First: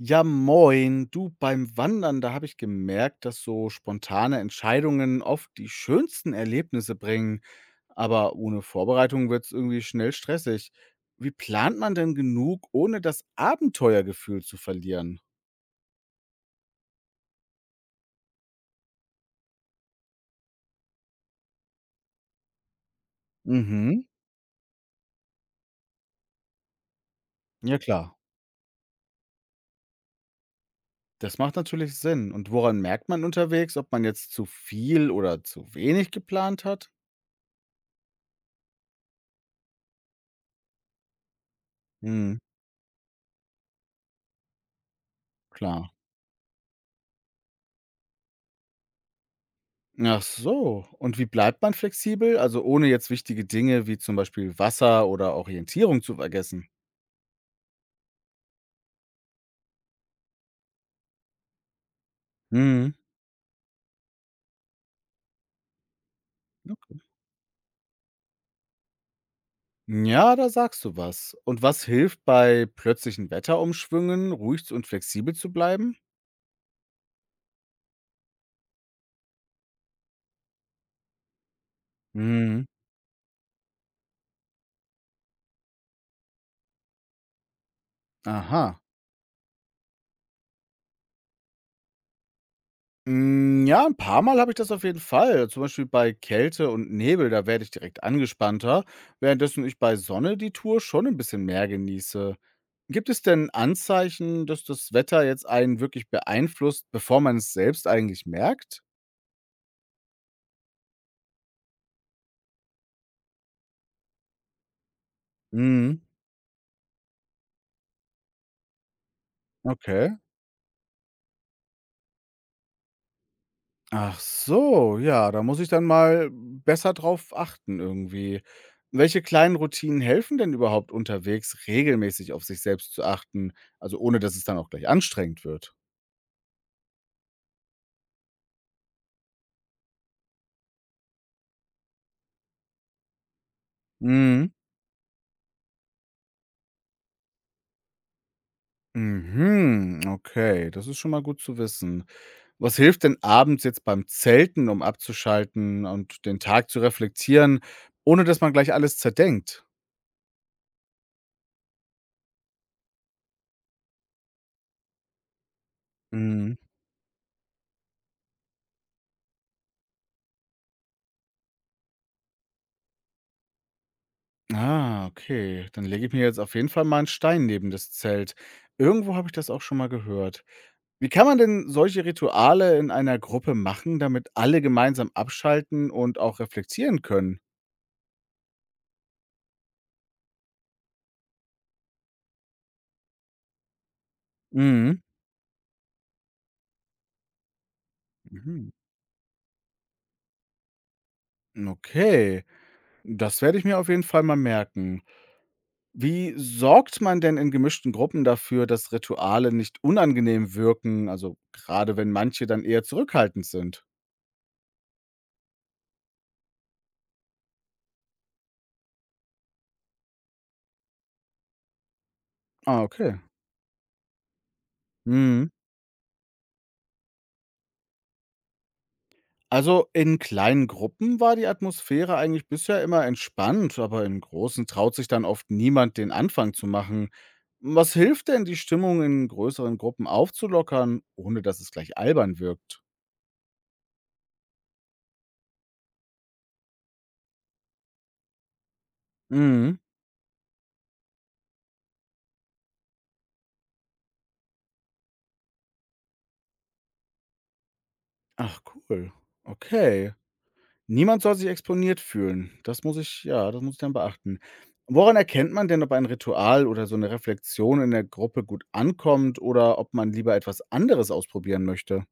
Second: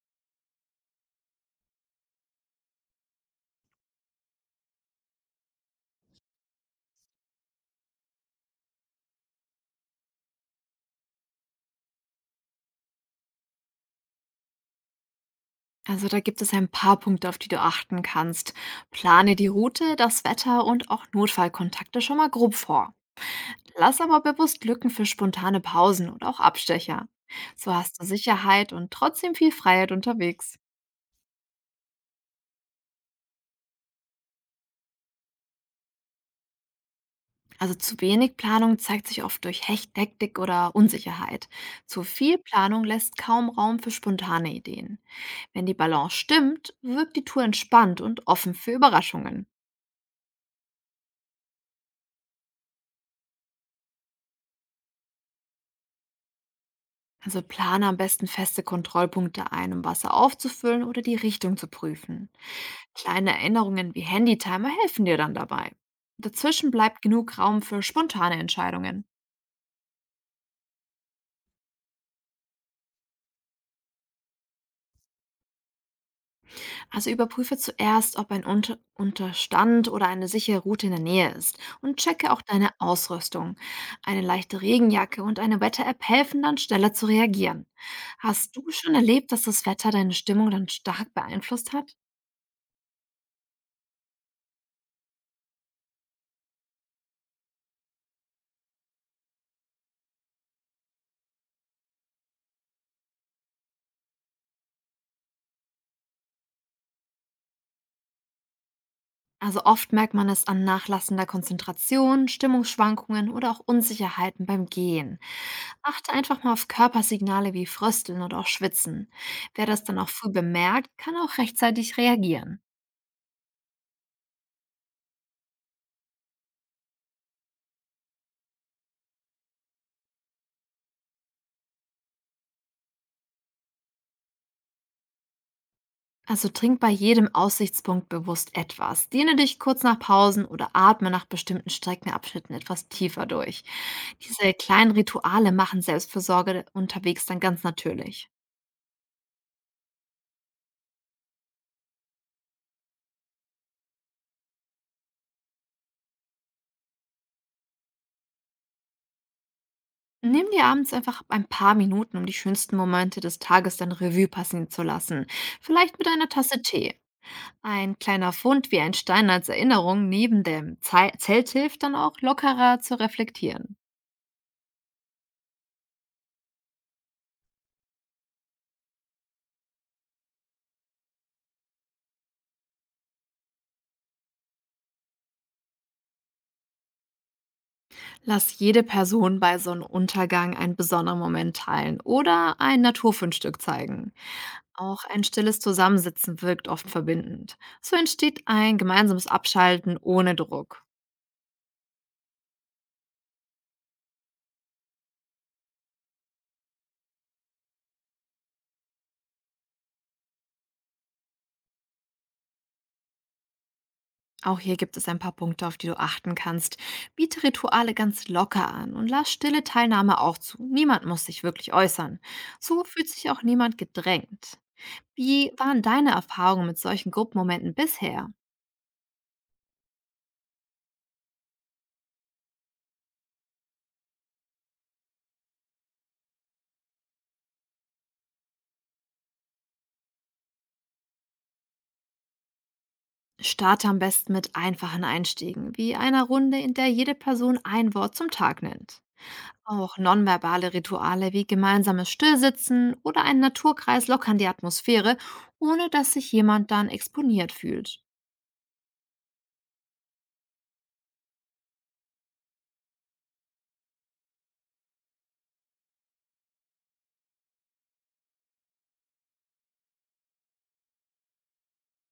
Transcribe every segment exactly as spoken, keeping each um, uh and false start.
Ja, moin. Du, beim Wandern, da habe ich gemerkt, dass so spontane Entscheidungen oft die schönsten Erlebnisse bringen. Aber ohne Vorbereitung wird es irgendwie schnell stressig. Wie plant man denn genug, ohne das Abenteuergefühl zu verlieren? Also da gibt es ein paar Punkte, auf die du achten kannst. Plane die Route, das Wetter und auch Notfallkontakte schon mal grob vor. Lass Mhm, aber bewusst Lücken für spontane Pausen und auch Abstecher. So ja hast du klar. Sicherheit und trotzdem viel Freiheit unterwegs. Das macht natürlich Sinn. Und woran merkt man unterwegs, ob man jetzt zu viel oder zu wenig geplant hat? Also zu wenig Planung zeigt sich oft durch Hecht, Hektik oder Unsicherheit. Zu Hm, viel Planung lässt kaum Raum für spontane Ideen. Wenn die klar. Balance stimmt, wirkt die Tour entspannt und offen für Überraschungen. Ach so. Und wie bleibt man flexibel? Also ohne jetzt wichtige Dinge wie zum Beispiel Wasser oder Orientierung zu vergessen. Also plane am besten feste Kontrollpunkte ein, um Wasser aufzufüllen oder die Richtung zu prüfen. Mhm. Kleine Erinnerungen wie Handytimer helfen dir dann dabei. Dazwischen Okay. bleibt genug Raum für spontane Entscheidungen. Ja, da sagst du was. Und was hilft bei plötzlichen Wetterumschwüngen, ruhig und flexibel zu bleiben? Also überprüfe zuerst, ob ein Unter Unterstand oder eine sichere Route in der Nähe ist, und checke auch Mhm. deine Ausrüstung. Eine leichte Regenjacke und eine Wetter-App helfen dann, schneller zu reagieren. Hast du Aha. schon erlebt, dass das Wetter deine Stimmung dann stark beeinflusst hat? Hm, ja, ein paar Mal habe ich das auf jeden Fall. Zum Beispiel bei Kälte und Nebel, da werde ich direkt angespannter, währenddessen ich bei Sonne die Tour schon ein bisschen mehr genieße. Gibt es denn Anzeichen, dass das Wetter jetzt einen wirklich beeinflusst, bevor man es selbst eigentlich merkt? Also oft merkt man es an nachlassender Konzentration, Stimmungsschwankungen oder auch Unsicherheiten beim Gehen. Mhm, Achte einfach mal auf Körpersignale wie Frösteln oder auch Schwitzen. Wer das dann auch okay. früh bemerkt, kann auch rechtzeitig reagieren. Ach so, ja, da muss ich dann mal besser drauf achten irgendwie. Welche kleinen Routinen helfen denn überhaupt unterwegs, regelmäßig auf sich selbst zu achten, also ohne dass es dann auch gleich anstrengend wird? Also trink bei jedem Aussichtspunkt bewusst etwas. Dehne dich kurz nach Pausen oder atme nach bestimmten Streckenabschnitten etwas tiefer durch. Mhm. Diese kleinen Rituale machen Selbstfürsorge unterwegs dann ganz natürlich. Mhm. Okay, das ist schon mal gut zu wissen. Was hilft denn abends jetzt beim Zelten, um abzuschalten und den Tag zu reflektieren, ohne dass man gleich alles zerdenkt? Nimm dir abends einfach ein paar Minuten, um die schönsten Momente des Tages dann Revue passen zu lassen. Vielleicht mit einer Mhm. Tasse Tee. Ein kleiner Fund wie ein Stein als Erinnerung neben dem Zei- Zelt hilft dann auch, lockerer zu reflektieren. Ah, okay. Dann lege ich mir jetzt auf jeden Fall mal einen Stein neben das Zelt. Irgendwo habe ich das auch schon mal gehört. Wie kann man denn solche Rituale in einer Gruppe machen, damit alle gemeinsam abschalten und auch reflektieren können? Lass jede Person bei Sonnenuntergang einen besonderen Moment teilen oder ein Naturfundstück zeigen. Mhm. Auch ein stilles Zusammensitzen wirkt oft verbindend. So entsteht Mhm. ein gemeinsames Abschalten ohne Druck. Okay. Das werde ich mir auf jeden Fall mal merken. Wie sorgt man denn in gemischten Gruppen dafür, dass Rituale nicht unangenehm wirken, also gerade wenn manche dann eher zurückhaltend sind? Auch hier gibt es ein paar Punkte, auf die du achten kannst. Biete Rituale ganz locker an und lass stille Teilnahme auch zu. Niemand muss sich wirklich äußern. Ah, So fühlt okay. sich auch niemand gedrängt. Mhm. Wie waren deine Erfahrungen mit solchen Gruppenmomenten bisher? Also in kleinen Gruppen war die Atmosphäre eigentlich bisher immer entspannt, aber in großen traut sich dann oft niemand, den Anfang zu machen. Was hilft denn, die Stimmung in größeren Gruppen aufzulockern, ohne dass es gleich albern wirkt? Starte am besten mit einfachen Einstiegen, wie einer Runde, in der jede Person ein Wort zum Tag nennt. Mhm. Auch nonverbale Rituale wie gemeinsames Stillsitzen oder ein Naturkreis lockern die Atmosphäre, ohne dass sich jemand dann exponiert fühlt. Ach cool. Okay. Niemand soll sich exponiert fühlen. Das muss ich ja, das muss ich dann beachten. Woran erkennt man denn, ob ein Ritual oder so eine Reflexion in der Gruppe gut ankommt oder ob man lieber etwas anderes ausprobieren möchte?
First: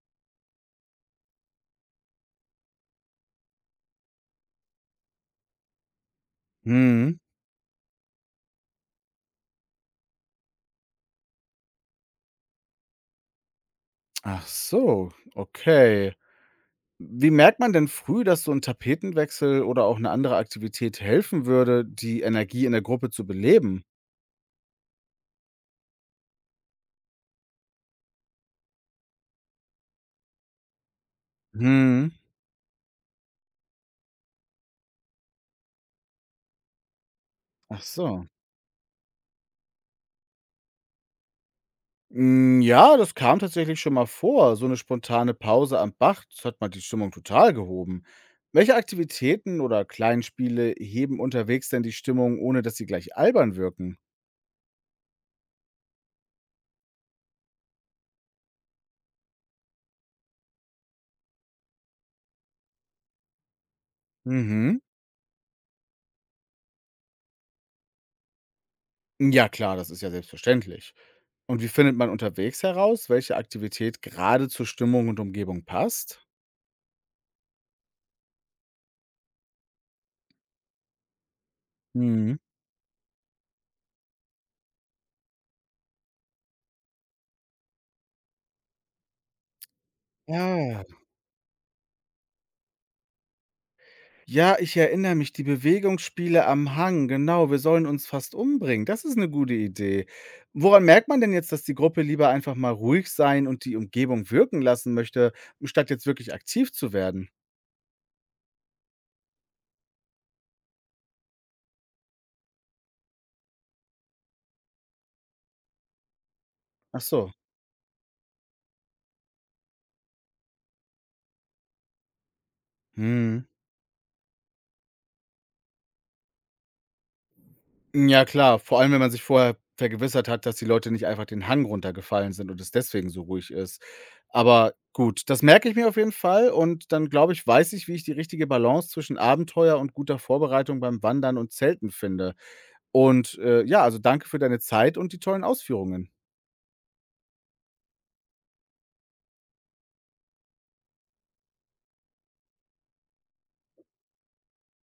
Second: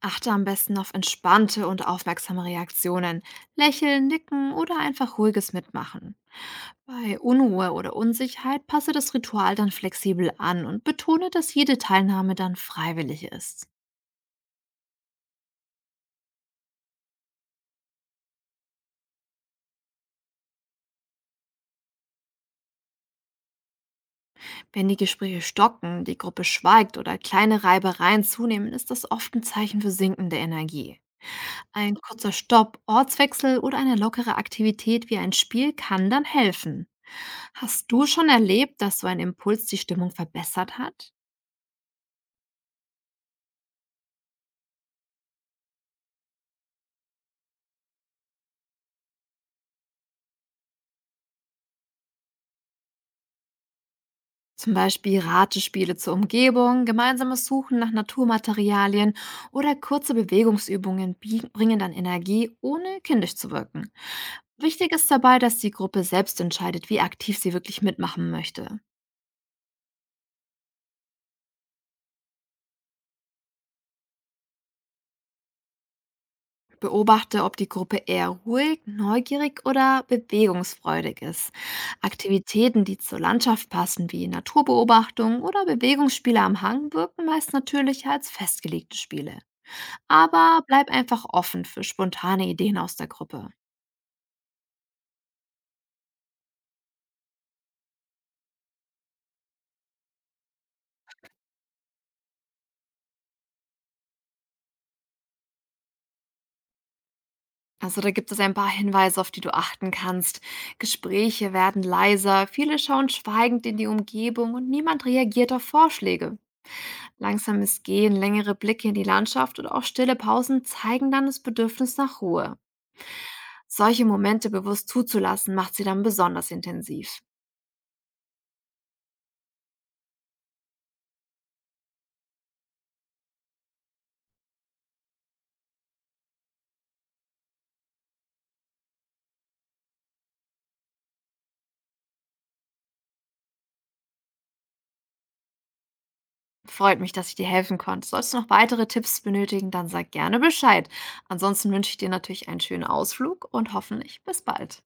Achte am besten auf entspannte und aufmerksame Reaktionen. Lächeln, nicken oder einfach ruhiges Mitmachen. Mhm. Bei Unruhe oder Unsicherheit passe das Ritual dann flexibel an und betone, dass jede Teilnahme dann freiwillig ist. Ach so, okay. Wie merkt man denn früh, dass so ein Tapetenwechsel oder auch eine andere Aktivität helfen würde, die Energie in der Gruppe zu beleben? Wenn die Gespräche stocken, die Gruppe schweigt oder kleine Reibereien zunehmen, ist das oft ein Zeichen für sinkende Energie. Ein Mhm. kurzer Stopp, Ortswechsel oder eine lockere Aktivität wie ein Spiel kann dann helfen. Ach Hast du so. schon erlebt, dass so ein Impuls die Stimmung verbessert hat? Hm, ja, das kam tatsächlich schon mal vor. So eine spontane Pause am Bach, das hat mal die Stimmung total gehoben. Welche Aktivitäten oder Kleinspiele heben unterwegs denn die Stimmung, ohne dass sie gleich albern wirken? Zum Beispiel Ratespiele zur Umgebung, gemeinsames Suchen nach Naturmaterialien oder kurze Bewegungsübungen bie- bringen dann Energie, ohne kindisch zu wirken. Mhm. Wichtig ist dabei, dass die Gruppe selbst entscheidet, wie aktiv sie wirklich mitmachen möchte. Ja klar, das ist ja selbstverständlich. Und wie findet man unterwegs heraus, welche Aktivität gerade zur Stimmung und Umgebung passt? Beobachte, ob die Gruppe eher ruhig, neugierig oder bewegungsfreudig ist. Mhm. Aktivitäten, die zur Landschaft passen, wie Naturbeobachtung oder Bewegungsspiele am Hang, wirken meist natürlicher als festgelegte Spiele. Aber Ja. bleib einfach offen für spontane Ideen aus der Gruppe. Ja, ich erinnere mich, die Bewegungsspiele am Hang, genau, wir sollen uns fast umbringen. Das ist eine gute Idee. Woran merkt man denn jetzt, dass die Gruppe lieber einfach mal ruhig sein und die Umgebung wirken lassen möchte, statt jetzt wirklich aktiv zu werden? Also da gibt es ein paar Hinweise, auf die du achten kannst. Gespräche werden leiser, viele schauen schweigend in die Umgebung und niemand reagiert auf Vorschläge. Ach so. Langsames Gehen, längere Blicke in die Landschaft oder auch stille Pausen zeigen dann das Bedürfnis nach Ruhe. Mhm. Solche Momente bewusst zuzulassen, macht sie dann besonders intensiv. Ja klar, vor allem, wenn man sich vorher vergewissert hat, dass die Leute nicht einfach den Hang runtergefallen sind und es deswegen so ruhig ist. Aber gut, das merke ich mir auf jeden Fall und dann glaube ich, weiß ich, wie ich die richtige Balance zwischen Abenteuer und guter Vorbereitung beim Wandern und Zelten finde. Und, äh, ja, also danke für deine Zeit und die tollen Ausführungen. Freut mich, dass ich dir helfen konnte. Sollst du noch weitere Tipps benötigen, dann sag gerne Bescheid. Ansonsten wünsche ich dir natürlich einen schönen Ausflug und hoffentlich bis bald.